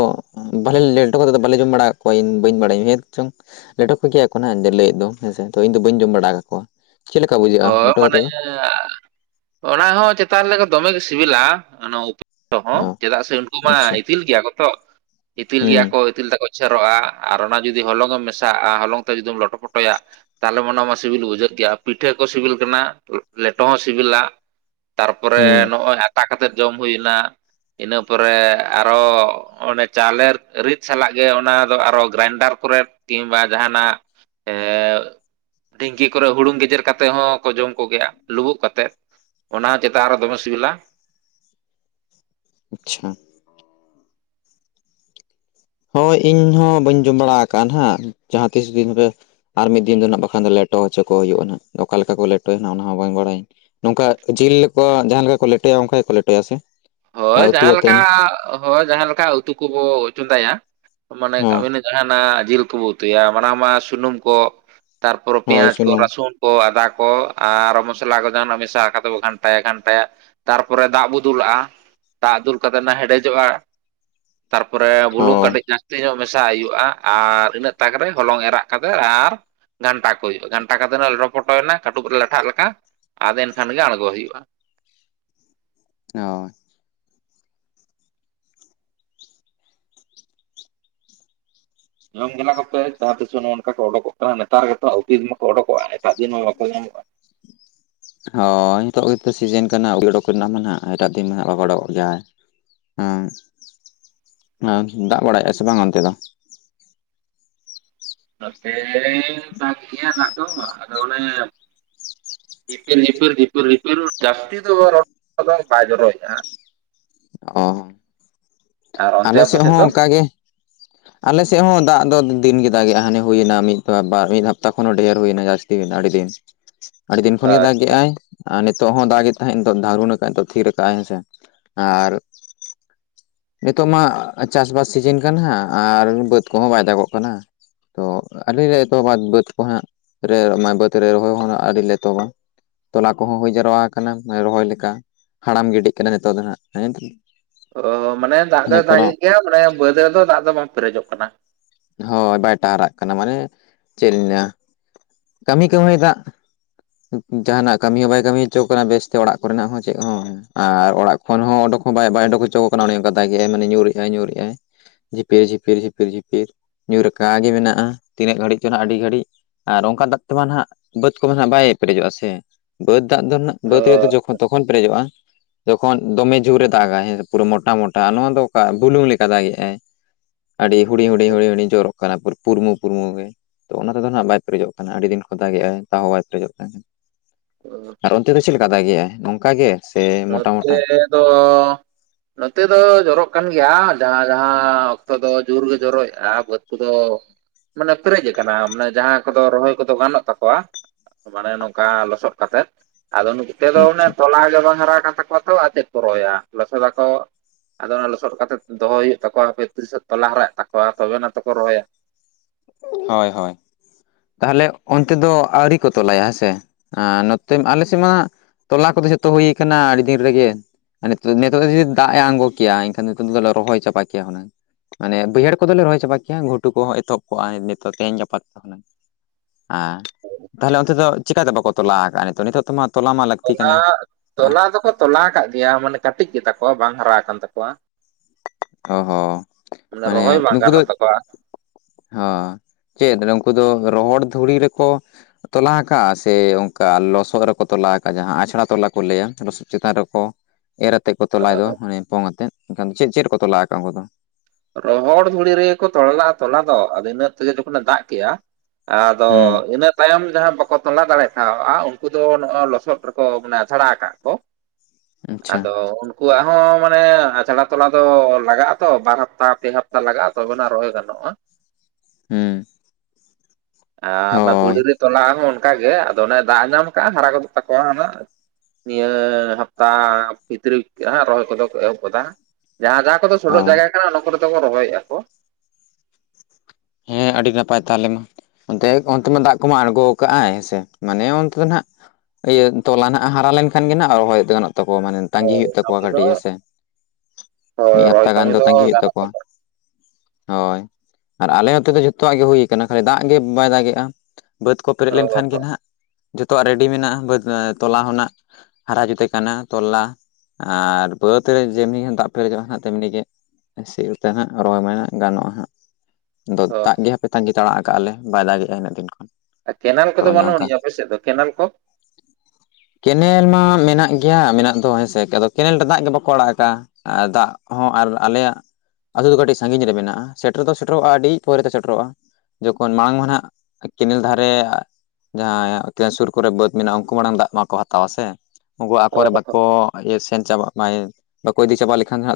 Speaker 1: ᱵᱟᱞᱮ ᱞᱮᱴᱚ ᱠᱟᱛᱮ ᱫᱚ ᱵᱟᱞᱮ ᱡᱚᱢ ᱵᱟᱲᱟ ᱠᱟᱜ ᱠᱚᱣᱟ ᱤᱧ ᱵᱟᱹᱧ ᱵᱟᱲᱟᱭᱟ ᱦᱮᱸ ᱪᱚᱝ ᱞᱮᱴᱚ ᱠᱚᱜᱮᱭᱟ ᱠᱚ ᱱᱟᱦᱟᱜ ᱡᱮ ᱞᱟᱹᱭᱮᱫ ᱫᱚᱢ ᱦᱮᱸᱥᱮ ᱛᱚ ᱤᱧ ᱫᱚ ᱵᱟᱹᱧ ᱡᱚᱢ ᱵᱟᱲᱟ ᱠᱟᱠᱚ ᱪᱮᱞᱮᱠᱟ ᱵᱩᱡᱷᱟᱹᱜᱼᱟ? ᱞᱮᱴᱚ ᱠᱟᱛᱮ ᱫᱚ᱾
Speaker 2: ᱦᱮᱸ ᱚᱱᱟ ᱦᱚᱸ ᱪᱮᱛᱟᱱ ᱞᱮᱠᱟ ᱫᱚᱢᱮ ᱜᱮ ᱥᱤᱵᱤᱞᱟ ᱚᱱᱟ ᱩᱯ ᱚ ᱦᱚᱸ ᱪᱮᱫᱟᱜ ᱥᱮ ᱩᱱᱠᱩ ᱢᱟ
Speaker 1: ᱟᱪᱪᱷᱟ
Speaker 2: ᱤᱛᱤᱞ ᱜᱮᱭᱟ ᱠᱚ ᱛᱚ ᱤᱛᱤᱞ
Speaker 1: ᱦᱩᱸ
Speaker 2: ᱜᱮᱭᱟ ᱠᱚ ᱤᱛᱤᱞ ᱛᱟᱠᱚ ᱪᱷᱮᱨᱚᱜᱼᱟ ᱟᱨ ᱚᱱᱟ ᱡᱩᱫᱤ ᱦᱚᱞᱚᱝ ᱮᱢ ᱢᱮᱥᱟᱜᱼᱟ ᱦᱚᱞᱚᱝ ᱛᱮ ᱡᱩᱫᱤᱢ ᱞᱚᱴᱚ ᱯᱚᱴᱚᱭᱟ᱾ ᱛᱟᱦᱞᱮ ᱢᱚᱱᱟ ᱢᱟ ᱥᱤᱵᱤᱞ ᱵᱩᱡᱟᱹᱜ ᱜᱮᱭᱟ [unintelligible] ᱯᱤᱴᱷᱟᱹ ᱠᱚ ᱥᱤᱵᱤᱞ ᱠᱟᱱᱟ ᱞᱮᱴᱚ ᱦᱚᱸ ᱥᱤᱵᱤᱞᱟ ᱛᱟᱨᱯᱚᱨᱮ
Speaker 1: ᱦᱩᱸ
Speaker 2: ᱱᱚᱜᱼᱚᱭ ᱛᱟ ᱠᱟᱛᱮᱫ ᱡᱚᱢ ᱦᱩᱭᱱᱟ᱾ ᱤᱱᱟᱹ ᱯᱚᱨᱮ ᱟᱨᱚ ᱚᱱᱮ ᱪᱟᱣᱞᱮᱨ ᱨᱤᱫ ᱥᱟᱞᱟᱜ ᱜᱮ ᱚᱱᱟ ᱫᱚ ᱟᱨᱚ ᱜᱨᱮᱱᱰᱟᱨ ᱠᱚᱨᱮ ᱠᱤᱢᱵᱟ ᱡᱟᱦᱟᱱᱟᱜ ᱮ ᱰᱷᱤᱝᱠᱤ ᱠᱚᱨᱮ ᱦᱩᱲᱩᱝ ᱜᱮᱡᱮᱨ ᱠᱟᱛᱮ ᱦᱚᱸᱠᱚ ᱡᱚᱢ ᱠᱚᱜᱮᱭᱟ ᱞᱩᱵᱩᱜ ᱠᱟᱛᱮᱫ, ᱚᱱᱟ ᱪᱮᱛᱟ ᱟᱨᱚ ᱫᱚᱢᱮ ᱥᱤᱵᱤᱞ-ᱟ?
Speaker 1: ᱟᱪᱪᱷᱟ᱾ ᱦᱳᱭ ᱤᱧ ᱦᱚ ᱵᱟᱹᱧ ᱡᱚᱢ ᱵᱟᱲᱟ ᱟᱠᱟᱜᱼᱟ ᱱᱟᱦᱟᱜ ᱡᱟᱦᱟᱸ ᱛᱤᱥ ᱫᱤᱱ ᱨᱮ ᱟᱨ ᱢᱤᱫ ᱫᱤᱱ ᱫᱚ ᱱᱟᱜ ᱵᱟᱠᱷᱟᱱ ᱫᱚ ᱞᱮᱴᱚ ᱦᱚᱪᱚ ᱠᱚ ᱦᱩᱭᱩᱜᱼᱟ ᱱᱟᱦᱟᱜ ᱚᱠᱟ ᱞᱮᱠᱟ ᱠᱚ ᱞᱮᱴᱚᱭᱟ ᱱᱟᱜ ᱚᱱᱟ ᱦᱚᱸ ᱵᱟᱝ ᱵᱟᱲᱟᱭᱤᱧ᱾ ᱱᱚᱝᱠᱟ ᱡᱤᱞ ᱠᱚ ᱡᱟᱦᱟᱸ ᱞᱮᱠᱟ ᱠᱚ ᱞᱮᱴᱚᱭᱟ ᱚᱱᱠᱟ ᱜᱮᱠᱚ ᱞᱮᱴᱚᱭᱟ ᱥᱮ?
Speaker 2: ᱦᱳᱭ
Speaker 1: ᱩᱛᱩ
Speaker 2: ᱡᱟᱦᱟᱸᱞᱮᱠᱟ
Speaker 1: ᱟᱛᱮᱱ
Speaker 2: ᱦᱳᱭ ᱡᱟᱦᱟᱸᱮᱠᱟ ᱩᱛᱩ ᱠᱚᱵᱚ ᱪᱚᱸᱫᱟᱭᱟ ᱢᱚᱱᱮ ᱠᱟᱜ
Speaker 1: ᱦᱚᱸ
Speaker 2: ᱵᱮᱱ ᱡᱟᱦᱟᱱᱟᱜ ᱡᱤᱞ ᱠᱚᱵᱚ ᱩᱛᱩᱭᱟ ᱢᱟᱲᱟᱝ ᱢᱟ ᱥᱩᱱᱩᱢ ᱠᱚ ᱛᱟᱨᱯᱚᱨᱮ
Speaker 1: ᱦᱳᱭ
Speaker 2: ᱯᱮᱸᱭᱟᱡᱽ ᱠᱚ
Speaker 1: ᱥᱩᱱᱩᱢ
Speaker 2: ᱨᱟᱹᱥᱩᱱ ᱠᱚ ᱟᱫᱟ ᱠᱚ ᱟᱨ ᱢᱚᱥᱞᱟ ᱠᱚ ᱡᱟᱦᱟᱱᱟᱜ ᱢᱮᱥᱟ ᱠᱟᱛᱮ ᱵᱚ ᱜᱷᱟᱱᱴᱟᱭᱟ ᱜᱷᱟᱱᱴᱟᱭᱟ ᱛᱟᱨᱯᱚᱨᱮ ᱫᱟᱜ ᱵᱚ ᱫᱩᱞᱟᱜᱼᱟ᱾ ᱫᱟᱜ ᱫᱩᱞ ᱠᱟᱛᱮ ᱟᱱᱟ ᱦᱮᱰᱮᱡᱚᱜᱼᱟ ᱛᱟᱨᱯᱚᱨᱮ ᱵᱩᱞᱩᱝ
Speaker 1: ᱦᱳᱭ
Speaker 2: ᱠᱟᱹᱴᱤᱡ ᱡᱟᱹᱥᱛᱤ ᱧᱚᱜ ᱢᱮᱥᱟ ᱦᱩᱭᱩᱜᱼᱟ ᱟᱨ ᱤᱱᱟᱹᱜ ᱛᱟᱠ ᱨᱮ ᱦᱚᱞᱚᱝ ᱮᱨᱟᱜ ᱠᱷᱟᱱ ᱫᱚ ᱟᱨ ᱜᱷᱟᱱᱴᱟ ᱠᱚ ᱦᱩᱭᱩᱜᱼᱟ ᱜᱷᱟᱱᱴᱟ ᱠᱟᱛᱮ ᱞᱚᱴᱚ ᱯᱚᱴᱚᱭᱮᱱᱟ ᱠᱟᱹᱴᱩᱵ ᱨᱮ ᱞᱟᱴᱷᱟᱜ ᱞᱮᱠᱟ ᱟᱫᱚ ᱮᱱᱠᱷᱟᱱ ᱜᱮ ᱟᱬᱜᱚ ᱦᱩᱭᱩᱜᱼᱟ᱾
Speaker 1: ᱦᱳᱭ᱾
Speaker 2: ᱡᱚᱢ ᱜᱮᱞᱟ ᱠᱚᱯᱮ ᱡᱟᱦᱟᱸ ᱛᱤᱥᱼᱚᱸᱜ ᱱᱚᱜᱼᱚᱜ ᱱᱚᱝᱠᱟ ᱠᱚ ᱩᱸᱰᱩᱠᱚᱜ ᱠᱟᱱᱟ ᱱᱮᱛᱟᱨ ᱜᱮᱛᱚ ᱚᱛᱤᱫ ᱢᱟᱠᱚ ᱚᱸᱰᱚᱠᱚᱜᱼᱟ ᱮᱴᱟᱜ ᱫᱤᱱ ᱢᱟᱸ ᱵᱟᱠᱚ ᱧᱟᱢᱚᱜᱼᱟ᱾
Speaker 1: ᱦᱳᱭ ᱱᱤᱛᱚᱜ ᱜᱮᱛᱚ ᱥᱤᱡᱮᱱ ᱠᱟᱱᱟ ᱩᱞᱤ ᱚᱰᱚᱠ ᱨᱮᱱᱟᱜ ᱢᱟ ᱱᱟᱦᱟᱜ ᱮᱴᱟᱜ ᱫᱤᱱ ᱢᱟ ᱦᱟᱸᱜ ᱵᱟᱠᱚ ᱩᱸᱰᱩᱠᱚᱜ ᱜᱮᱭᱟᱭ᱾ ᱦᱮᱸ ᱟᱸ ᱫᱟᱜ ᱵᱟᱲᱟᱭᱮᱫᱼᱟ ᱥᱮ ᱵᱟᱝ ᱚᱱᱛᱮ ᱫᱚ?
Speaker 2: ᱱᱚᱛᱮᱱ ᱫᱟᱜ ᱜᱮᱭᱟ ᱫᱟᱜ ᱫᱚ ᱟᱫᱚ ᱚᱱᱮ ᱡᱷᱤᱯᱤᱨ-ᱡᱷᱤᱯᱤᱨ ᱡᱷᱤᱯᱤᱨ-ᱡᱷᱤᱯᱤᱨ ᱡᱟᱹᱥᱛᱤ ᱫᱚ ᱵᱚᱨᱚᱝ ᱟᱫᱚᱭ ᱵᱟᱭ ᱡᱚᱨᱚᱭᱮᱫᱼᱟ ᱦᱟᱸᱜ᱾
Speaker 1: ᱚ
Speaker 2: ᱟᱨ ᱚᱱᱛᱮ ᱟᱯᱮ ᱥᱮᱫ ᱫᱚ?
Speaker 1: ᱟᱞᱮᱥᱮᱫ ᱦᱚᱸ ᱫᱟᱜ ᱫᱚ ᱫᱤᱱᱜᱮ ᱫᱟᱜᱼᱮᱜ ᱦᱟᱱᱮ ᱦᱩᱭ ᱮᱱᱟ ᱢᱤᱫ ᱵᱟᱨ ᱢᱤᱫ ᱦᱟᱯᱛᱟ ᱠᱷᱚᱱ ᱦᱚᱸ ᱰᱷᱮᱨ ᱦᱩᱭᱮᱱᱟ ᱡᱟᱹᱥᱛᱤ ᱦᱚᱭᱱᱟ ᱟᱹᱰᱤ ᱫᱤᱱ᱾ ᱟᱹᱰᱤ ᱫᱤᱱ ᱠᱷᱚᱱ ᱜᱮ ᱫᱟᱜᱼᱮᱜᱼᱟᱭ ᱟᱨ ᱱᱤᱛᱚᱜ ᱦᱚᱸ ᱫᱟᱜ ᱮ ᱛᱟᱦᱮᱸᱜ ᱱᱤᱛᱚᱜ ᱫᱷᱟᱨᱩᱱ ᱟᱠᱜᱼᱟᱭ ᱱᱤᱛᱚᱜ ᱛᱷᱤᱨ ᱟᱠᱟᱜᱼᱟᱭ ᱦᱮᱸ ᱥᱮ᱾ ᱟᱨ ᱱᱤᱛᱚᱜ ᱢᱟ ᱪᱟᱥᱵᱟᱥ ᱥᱤᱡᱤᱱ ᱠᱟᱱ ᱦᱟᱸᱜ ᱟᱨ ᱵᱟᱹᱫᱽ ᱠᱚᱦᱚᱸ ᱵᱟᱭ ᱫᱟᱜᱚᱜ ᱠᱟᱱᱟ᱾ ᱛᱚ ᱟᱹᱦᱨᱤ ᱞᱮ ᱮᱛᱚᱦᱚᱵᱟ ᱵᱟᱹᱫᱽ ᱠᱚᱦᱟᱸᱜ ᱨᱮ ᱢᱟᱱᱮ ᱵᱟᱹᱫᱽ ᱨᱮ ᱨᱚᱦᱚᱭ ᱦᱚᱸᱜᱼᱟ ᱟᱹᱭᱨᱤ ᱞᱮ ᱮᱛᱚᱦᱚᱵᱟ᱾ ᱛᱚᱞᱟ ᱠᱚᱦᱚᱸ ᱦᱩᱭ ᱡᱟᱨᱣᱟ ᱟᱠᱟᱱᱟ ᱢᱟᱱᱮ ᱨᱚᱦᱚᱭ ᱞᱮᱠᱟ ᱦᱟᱲᱟᱢ ᱜᱤᱰᱤᱜ ᱠᱟᱱᱟ ᱱᱤᱛᱚᱜ ᱫᱚ ᱦᱟᱸᱜ ᱦᱮᱸ᱾
Speaker 2: ᱚ ᱢᱟᱱᱮ ᱫᱟᱜ ᱫᱚ ᱫᱟᱜᱼᱮ ᱜᱮᱭᱟ ᱢᱟᱱᱮ ᱵᱟᱹᱫᱽ ᱨᱮᱫᱚ ᱫᱟᱜ ᱫᱚ ᱵᱟᱝ ᱯᱮᱨᱮᱡᱚᱜ ᱠᱟᱱᱟ᱾
Speaker 1: ᱦᱳᱭ ᱵᱟᱭ ᱴᱟᱦᱟᱨᱟᱜ ᱠᱟᱱᱟ ᱢᱟᱱᱮ ᱪᱮᱫ ᱤᱧ ᱞᱮᱭᱟ ᱠᱟᱹᱢᱤ ᱠᱟᱹᱢᱦᱟᱭ ᱫᱟᱜ᱾ ᱡᱟᱦᱱᱟᱜ ᱠᱟᱹᱢᱤ ᱦᱚᱸ ᱵᱟᱭ ᱠᱟᱹᱢᱤ ᱦᱚᱪᱚ ᱠᱟᱱᱟ ᱵᱮᱥᱛᱮ ᱚᱲᱟᱜ ᱠᱚᱨᱮᱱᱟᱜ ᱦᱚᱸ ᱪᱮᱫ ᱦᱚᱸ ᱟᱨ ᱚᱲᱟᱜ ᱠᱷᱚᱱ ᱦᱚᱸ ᱩᱸᱰᱚᱠ ᱦᱚᱸ ᱵᱟᱭ ᱚᱰᱚᱠ ᱦᱚᱪᱚ ᱠᱟᱱᱟ ᱚᱱᱮ ᱚᱱᱠᱟ ᱫᱟᱜ ᱮᱜᱟᱭ ᱢᱟᱱᱮ ᱧᱩᱨᱮᱫᱼᱟᱭ ᱧᱩᱨᱮᱫᱼᱟᱭ᱾ ᱡᱷᱤᱯᱤᱨ ᱡᱷᱤᱯᱤᱨ ᱡᱷᱤᱯᱤᱨ ᱡᱷᱤᱯᱤᱨ ᱧᱩᱨ ᱟᱠᱟ ᱜᱮ ᱢᱮᱱᱟᱜᱼᱟ ᱛᱤᱱᱟᱹᱜ ᱜᱷᱲᱤᱡ ᱪᱚᱱᱟᱜ ᱟᱹᱰᱤ ᱜᱷᱟᱹᱲᱤᱡ ᱟᱨ ᱚᱱᱠᱟ ᱫᱟᱜ ᱛᱮᱢᱟᱱ ᱦᱟᱸᱜ ᱵᱟᱹᱫᱽ ᱠᱚᱫᱚ ᱟᱸᱜ ᱵᱟᱭ ᱯᱮᱨᱮᱡᱚᱜᱼᱟ ᱥᱮ ᱵᱟᱹᱫᱽ ᱫᱟᱜ ᱫᱚ ᱦᱟᱸᱜ ᱵᱟᱹᱫᱽ ᱨᱮᱫᱚ ᱡᱚᱠᱷᱚᱱ ᱛᱚᱠᱷᱚᱱ ᱯᱮᱨᱮᱡᱚᱜᱼᱟ᱾ ᱡᱚᱠᱷᱚᱱ ᱫᱚᱢᱮ ᱡᱷᱚᱨᱮ ᱫᱟᱜᱼᱟᱭ ᱦᱮᱸ ᱥᱮ ᱯᱩᱨᱟᱹ ᱢᱚᱴᱟ ᱢᱚᱴᱟ ᱱᱚᱣᱟ ᱫᱚ ᱚᱠᱟ ᱵᱩᱞᱩᱝ ᱞᱮᱠᱟ ᱫᱟᱜᱮᱜᱼᱟᱭ᱾ ᱟᱹᱰᱤ ᱦᱩᱰᱤᱧ ᱦᱩᱰᱤᱧ ᱦᱩᱰᱤᱧ ᱦᱩᱰᱤᱧ ᱡᱚᱨᱚᱜ ᱠᱟᱱᱟ ᱾ ᱯᱩᱨᱢᱩ ᱯᱩᱨᱢᱩ ᱜᱮ᱾ ᱛᱚ ᱚᱱᱟ ᱛᱮᱫᱚ ᱱᱟᱜ ᱵᱟᱭ ᱯᱨᱮᱡᱚᱜ ᱠᱟᱱᱟ ᱟᱹᱰᱤ ᱫᱤᱱ ᱠᱷᱚᱱ ᱫᱟᱜᱮᱜᱼᱟᱭ ᱛᱟᱣ ᱦᱚᱸ ᱵᱟᱭ ᱯᱮᱨᱮᱡᱚᱜ ᱠᱟᱱᱟ᱾ ᱟᱨ ᱚᱱᱛᱮ ᱫᱚ ᱪᱮᱫ ᱞᱮᱠᱟ ᱫᱟᱜ ᱮᱜᱼᱟ ᱱᱚᱝᱠᱟ ᱜᱮ? ᱥᱮ ᱢᱚᱴᱟ
Speaker 2: ᱱᱚᱛᱮ
Speaker 1: ᱢᱚᱴᱟ
Speaker 2: ᱫᱚ ᱱᱚᱛᱮ ᱫᱚ ᱡᱚᱨᱚᱜ ᱠᱟᱱ ᱜᱮᱭᱟ ᱡᱟᱦᱟᱸ ᱡᱟᱦᱟᱸ ᱚᱠᱛᱚ ᱫᱚ ᱡᱳᱨᱜᱮ ᱡᱚᱨᱚᱭᱮᱫᱼᱟ ᱵᱟᱹᱫᱽ ᱠᱚᱫᱚ ᱢᱟᱱᱮ ᱯᱮᱨᱮᱡ ᱟᱠᱟᱱᱟ ᱢᱟᱱᱮ ᱡᱟᱦᱟᱸ ᱠᱚᱫᱚ ᱨᱚᱦᱚᱭ ᱠᱚᱫᱚ ᱜᱟᱱᱚᱜ ᱛᱟᱠᱚᱣᱟ᱾ ᱢᱟᱱᱮ ᱱᱚᱝᱠᱟ ᱞᱚᱥᱚᱫ ᱠᱟᱛᱮᱫ ᱟᱫᱚ ᱱᱚᱛᱮ ᱫᱚ ᱢᱟᱱᱮ
Speaker 1: ᱟᱪᱪᱷᱟ
Speaker 2: ᱛᱚᱞᱟ ᱜᱮ ᱵᱟᱝ ᱠᱟᱱ ᱛᱟᱠᱚᱣᱟ ᱛᱚ ᱟᱨ ᱪᱮᱫ ᱠᱚ ᱨᱚᱦᱚᱭᱟ ᱞᱚᱥᱚᱫ ᱟᱠᱚ᱾ ᱟᱫᱚ ᱚᱱᱟ ᱞᱚᱥᱚᱫ ᱠᱟᱛᱮᱫ ᱫᱚᱦᱚᱭ ᱦᱩᱭᱩᱜ ᱛᱟᱠᱚᱣᱟ ᱦᱟᱯᱮ ᱛᱤᱥᱚᱜ ᱛᱚᱞᱟ ᱦᱟᱨᱟᱜ ᱛᱟᱠᱚᱣᱟ ᱛᱚᱵᱮᱱᱟ ᱛᱟᱠᱚ ᱨᱚᱦᱚᱭᱟ᱾
Speaker 1: ᱦᱳᱭ ᱦᱳᱭ ᱛᱟᱦᱚᱞᱮ ᱚᱱᱛᱮ ᱫᱚ ᱟᱹᱣᱨᱤ ᱠᱚ ᱛᱚᱞᱟᱭᱟ ᱦᱮᱸᱥᱮ ᱟᱸ᱾ ᱱᱚᱛᱮ ᱟᱞᱮ ᱥᱮᱫ ᱢᱟ ᱛᱚᱞᱟ ᱠᱚᱫᱚ ᱡᱷᱚᱛᱚ ᱦᱩᱭ ᱠᱟᱱᱟ ᱟᱹᱰᱤ ᱫᱤᱱ ᱨᱮᱜᱮ᱾ ᱱᱤᱛᱚᱜ ᱫᱚ ᱡᱩᱫᱤ ᱫᱟᱜᱼᱮ ᱟᱬᱜᱚ ᱠᱮᱭᱟ ᱮᱱᱠᱷᱟᱱ ᱱᱤᱛᱚᱜ ᱫᱚᱞᱮ ᱨᱚᱦᱚᱭ ᱪᱟᱵᱟ ᱠᱮᱭᱟ᱾ ᱦᱩᱱᱟᱝ ᱢᱟᱱᱮ ᱵᱟᱹᱭᱦᱟᱹᱲ ᱠᱚᱫᱚᱞᱮ ᱨᱚᱦᱚᱭ ᱪᱟᱵᱟ ᱠᱮᱭᱟ ᱜᱷᱩᱴᱩ ᱠᱚᱦᱚ ᱮᱛᱚᱦᱚᱵ ᱠᱚᱜᱼᱟ ᱱᱤᱛᱚᱜ ᱛᱮᱦᱤᱧ ᱜᱟᱯᱟ ᱛᱮᱫᱚ ᱩᱱᱟᱹᱜ ᱦᱮᱸ ᱛᱟᱦᱚᱞᱮ ᱚᱱᱛᱮ ᱫᱚ ᱪᱮᱠᱟ ᱛᱮ ᱵᱟᱠᱚ ᱛᱚᱞᱟ ᱟᱠᱟᱜᱼᱟ ᱱᱤᱛ ᱱᱤᱛᱚᱜ ᱛᱮᱢᱟ ᱛᱚᱞᱟ ᱢᱟ ᱞᱟᱹᱠᱛᱤ
Speaker 2: ᱛᱚᱞᱟ
Speaker 1: ᱠᱟᱱᱟ
Speaker 2: ᱛᱚᱞᱟ ᱫᱚᱠᱚ ᱛᱚᱞᱟ ᱟᱠᱟᱫ ᱜᱮᱭᱟ ᱢᱟᱱᱮ ᱠᱟᱹᱴᱤᱡ ᱜᱮᱛᱟ ᱠᱚᱣᱟ ᱵᱟᱝ ᱦᱟᱨᱟ ᱟᱠᱟᱱ ᱛᱟᱠᱚᱣᱟ᱾
Speaker 1: ᱚ ᱦᱚᱸ
Speaker 2: ᱨᱚᱦᱚᱭ ᱵᱟᱝ ᱜᱟᱱᱚᱜ ᱛᱟᱠᱚᱣᱟ᱾
Speaker 1: ᱦᱮᱸ ᱪᱮᱫ ᱩᱱᱠᱩ ᱫᱚ ᱨᱚᱦᱚᱲ ᱫᱷᱩᱲᱤ ᱨᱮᱠᱚ ᱛᱚᱞᱟ ᱟᱠᱟᱜᱼᱟ ᱥᱮ ᱚᱱᱠᱟ ᱞᱚᱥᱚᱫ ᱨᱮᱠᱚ ᱛᱚᱞᱟ ᱟᱠᱟᱜᱼᱟ᱾ ᱡᱟᱦᱟᱸ ᱟᱪᱷᱲᱟ ᱛᱚᱞᱟ ᱠᱚ ᱞᱟᱹᱭᱟ ᱞᱚᱥᱚᱫ ᱪᱮᱛᱟᱱ ᱨᱮᱠᱚ ᱮᱨ ᱟᱛᱮᱡ ᱠᱚ ᱛᱚᱞᱟᱭ ᱫᱚ᱾ ᱢᱟᱱᱮ ᱥᱚᱝ ᱟᱛᱮᱫ ᱮᱱᱠᱷᱟᱱ ᱪᱮᱫ ᱪᱮᱫ ᱨᱮᱠᱚ ᱛᱚᱞᱟ ᱟᱠᱟᱫ ᱩᱱᱠᱩ ᱫᱚ?
Speaker 2: ᱨᱚᱦᱚᱲ ᱫᱷᱩᱲᱤ ᱨᱮᱜᱮ ᱠᱚ ᱛᱚᱞᱟ ᱞᱟᱜᱼᱟ ᱛᱚᱞᱟ ᱫᱚ ᱟᱫᱚ ᱤᱱᱟᱹᱜ ᱛᱮᱜᱮ ᱡᱚᱠᱷᱚᱱᱼᱮ ᱫᱟᱜ ᱠᱮᱜᱼᱟ᱾ ᱟᱫᱚ
Speaker 1: ᱦᱩᱸ
Speaker 2: ᱤᱱᱟᱹ ᱛᱟᱭᱚᱢ ᱡᱟᱦᱟᱸ ᱵᱟ ᱠᱚ ᱛᱚᱸᱞᱟ ᱫᱟᱲᱮ ᱠᱟᱜᱼᱟ ᱩᱱᱠᱩ ᱫᱚ ᱱᱚᱜᱼᱚᱭ ᱞᱚᱥᱚᱫ ᱨᱮᱠᱚ ᱢᱟᱱᱮ ᱪᱷᱟᱲᱟ ᱟᱠᱟᱫ ᱠᱟᱜᱼᱠᱚ᱾
Speaker 1: ᱟᱪᱪᱷᱟ
Speaker 2: ᱟᱫᱚ ᱩᱱᱠᱩᱣᱟᱜ ᱦᱚᱸ ᱢᱟᱱᱮ ᱟᱪᱷᱟᱲᱟ ᱛᱚᱞᱟ ᱫᱚ ᱞᱟᱜᱟᱜ ᱟᱛᱚ ᱵᱟᱨ ᱦᱟᱯ ᱛᱟ ᱯᱮ ᱦᱟᱯᱛᱟ ᱞᱟᱜᱟᱜᱼᱟ ᱛᱚᱵᱮ ᱱᱟᱜ ᱨᱚᱦᱚᱭ ᱜᱟᱱᱚᱜᱼᱟ
Speaker 1: ᱦᱩᱸ
Speaker 2: ᱟᱨ ᱚᱱᱟ
Speaker 1: ᱦᱳᱭ
Speaker 2: ᱫᱷᱩᱲᱤ ᱨᱮ ᱛᱚᱞᱟ ᱦᱟᱸᱜ ᱦᱚᱸ ᱚᱱᱠᱟ ᱜᱮ ᱟᱫᱚ ᱚᱱᱮ ᱫᱟᱜ ᱮ ᱧᱟᱢ ᱠᱟᱜᱼᱟ ᱦᱟᱨᱟ ᱜᱚᱫᱚᱜ ᱛᱟᱠᱚᱣᱟ ᱦᱟᱸᱜ ᱱᱤᱭᱟᱹ ᱦᱟᱯᱛᱟ ᱵᱷᱤᱛᱨᱤ ᱦᱟᱸᱜ ᱨᱚᱦᱚᱭ ᱠᱚ ᱫᱚ ᱠᱚ ᱮᱦᱚᱵ ᱜᱚᱫᱟ ᱡᱟᱦᱟᱸ ᱡᱟᱦᱟᱸ ᱠᱚ ᱫᱚ
Speaker 1: ᱦᱳ
Speaker 2: ᱥᱚᱰᱚᱜ ᱡᱟᱭᱜᱟ ᱠᱟᱱᱟ ᱚᱱᱟ ᱠᱚᱨᱮ ᱫᱚ ᱠᱚ ᱨᱚᱦᱚᱭ ᱮᱫᱼᱟ ᱠᱚ
Speaker 1: ᱦᱮᱸ ᱟᱹᱰᱤ ᱱᱟᱯᱟᱭ ᱛᱟᱦᱚᱞᱮ ᱢᱟ ᱚᱱᱛᱮ ᱚᱱᱛᱮ ᱢᱟ ᱫᱟᱜ ᱠᱚᱢᱟ ᱟᱬᱜᱚ ᱟᱠᱟᱜ ᱟᱭ ᱦᱮᱸᱥᱮ ᱢᱟᱱᱮ ᱚᱱᱛᱮ ᱫᱚ ᱱᱟᱜ ᱮᱫ ᱛᱚᱞᱟ ᱱᱟᱜ ᱦᱟᱨᱟ ᱞᱮᱱ ᱠᱷᱟᱱ ᱜᱮ ᱱᱟᱜ ᱨᱚᱦᱚᱭ ᱫᱚ ᱛᱟᱠᱚᱣᱟ ᱢᱟᱱᱮ ᱛᱟᱺᱜᱤ
Speaker 2: ᱦᱳᱭ
Speaker 1: ᱦᱳᱭᱳᱜ ᱛᱟᱠᱚᱣᱟ
Speaker 2: ᱠᱟᱹᱢᱤ ᱫᱚ
Speaker 1: ᱠᱟᱹᱴᱤᱡ ᱦᱮᱸᱥᱮ
Speaker 2: ᱦᱳᱭ
Speaker 1: ᱢᱤᱫ ᱦᱟᱯᱛᱟ
Speaker 2: ᱨᱚᱦᱚᱭ
Speaker 1: ᱜᱟᱱ
Speaker 2: ᱠᱟᱹᱢᱤ
Speaker 1: ᱫᱚ ᱛᱟᱸᱜᱤ ᱦᱳᱭᱳᱜ
Speaker 2: ᱜᱟᱱᱚᱜ
Speaker 1: ᱛᱟᱠᱚᱣᱟ ᱦᱳᱭ ᱟᱨ ᱟᱞᱮ ᱱᱚᱛᱮ ᱫᱚ ᱡᱷᱚᱛᱚᱣᱟᱜ ᱜᱮ ᱦᱩᱭ ᱠᱟᱱᱟ ᱠᱷᱟᱹᱞᱤ ᱫᱟᱜ ᱜᱮ ᱵᱟᱭ ᱫᱟᱜᱮᱜᱼᱟ ᱵᱟᱹᱫᱽ ᱠᱚ ᱯᱮᱨᱮᱡ
Speaker 2: ᱚ
Speaker 1: ᱞᱮᱱ ᱠᱷᱟᱱ
Speaker 2: ᱦᱚ
Speaker 1: ᱜᱮ ᱱᱟᱦᱟᱜ ᱡᱚᱛᱚᱣᱟᱜ ᱨᱮᱰᱤ ᱢᱮᱱᱟᱜᱼᱟ ᱵᱟᱹᱫᱽ ᱛᱚᱞᱟ ᱦᱚᱸ ᱱᱟᱜ ᱦᱟᱨᱟ ᱡᱩᱛᱮ ᱠᱟᱱᱟ ᱛᱚᱞᱞᱟ ᱟᱨ ᱵᱟᱹᱫᱽ ᱨᱮ ᱡᱮᱢᱱᱤ ᱦᱟᱸᱜ ᱫᱟᱜ ᱯᱮᱨᱮᱡᱚᱜᱼᱟ ᱛᱮᱢᱱᱤ ᱜᱮ ᱥᱤ ᱛᱮ ᱦᱟᱸᱜ ᱨᱚᱦᱚᱭ ᱢᱮ ᱦᱟᱸᱜ ᱜᱟᱱᱚᱜᱼᱟ ᱦᱟᱸᱜ ᱵᱟᱹᱫᱽ ᱫᱟᱜ ᱜᱮ ᱦᱟᱯᱮ ᱛᱟᱸᱜᱤ ᱛᱟᱲᱟ ᱟᱠᱟᱜ-ᱟ ᱞᱮ ᱵᱟᱭ ᱫᱟᱜᱮᱜ ᱼᱟ ᱤᱱᱟᱹ ᱫᱤᱱ ᱠᱷᱚᱱ
Speaker 2: ᱟ ᱠᱮᱱᱮᱞ ᱠᱚ
Speaker 1: ᱛᱚ
Speaker 2: ᱫᱚ
Speaker 1: ᱚᱱᱮ
Speaker 2: ᱵᱟᱹᱱᱩᱜ
Speaker 1: ᱚᱱᱠᱟ
Speaker 2: ᱟᱱᱤᱡ ᱟ ᱟᱯᱮ ᱥᱮᱫ ᱫᱚ ᱠᱮᱱᱮᱞ ᱠᱚ
Speaker 1: ᱠᱮᱱᱮᱞ ᱢᱟ ᱢᱮᱱᱟᱜ ᱜᱮᱭᱟ ᱢᱮᱱᱟᱜ ᱫᱚ ᱦᱮᱸᱥᱮ ᱟᱫᱚ ᱠᱮᱱᱮᱞ ᱨᱮ ᱫᱟᱜ ᱜᱮ ᱵᱟᱠᱚ ᱟᱲᱟᱜ ᱮᱫᱟ ᱟᱨ ᱫᱟᱜ ᱦᱚᱸ ᱟᱨ ᱟᱞᱮᱭᱟᱜ ᱟᱛᱳ ᱫᱚ ᱠᱟᱹᱴᱤᱡ ᱥᱟᱺᱜᱤᱧ ᱨᱮ ᱢᱮᱱᱟᱜᱼᱟ ᱥᱮᱴᱮᱨ ᱫᱚ ᱥᱮᱴᱮᱨᱚᱜᱼᱟ [unintelligible] ᱯᱚᱨᱮ ᱛᱮ ᱥᱮᱴᱮᱨᱚᱜᱼᱟ ᱡᱚᱠᱷᱚᱱ ᱢᱟᱲᱟᱝ ᱫᱚ ᱱᱟᱜ ᱠᱮᱱᱮᱞ ᱫᱷᱟᱨᱮ ᱟᱜ ᱡᱟᱦᱟᱸ ᱭᱟᱜ ᱠᱮ ᱥᱩᱨ ᱠᱚᱨᱮ ᱵᱟᱹᱫᱽ ᱢᱮᱱᱟᱜᱼᱟ ᱩᱱᱠᱩ ᱢᱟᱲᱟᱝ ᱫᱟᱜ ᱢᱟᱠᱚ ᱦᱟᱛᱟᱣᱟ ᱥᱮ ᱩᱱᱠᱩ
Speaker 2: ᱚ
Speaker 1: ᱟᱠᱚ ᱨᱮ ᱵᱟᱠᱚ ᱤᱭᱟᱹ ᱥᱮᱱ ᱪᱟᱵᱟᱜ ᱢᱟᱭᱮ ᱵᱟᱠᱚ ᱤᱫᱤ ᱪᱟᱵᱟ ᱞᱮᱠᱷᱟᱱ ᱦᱟᱸᱜ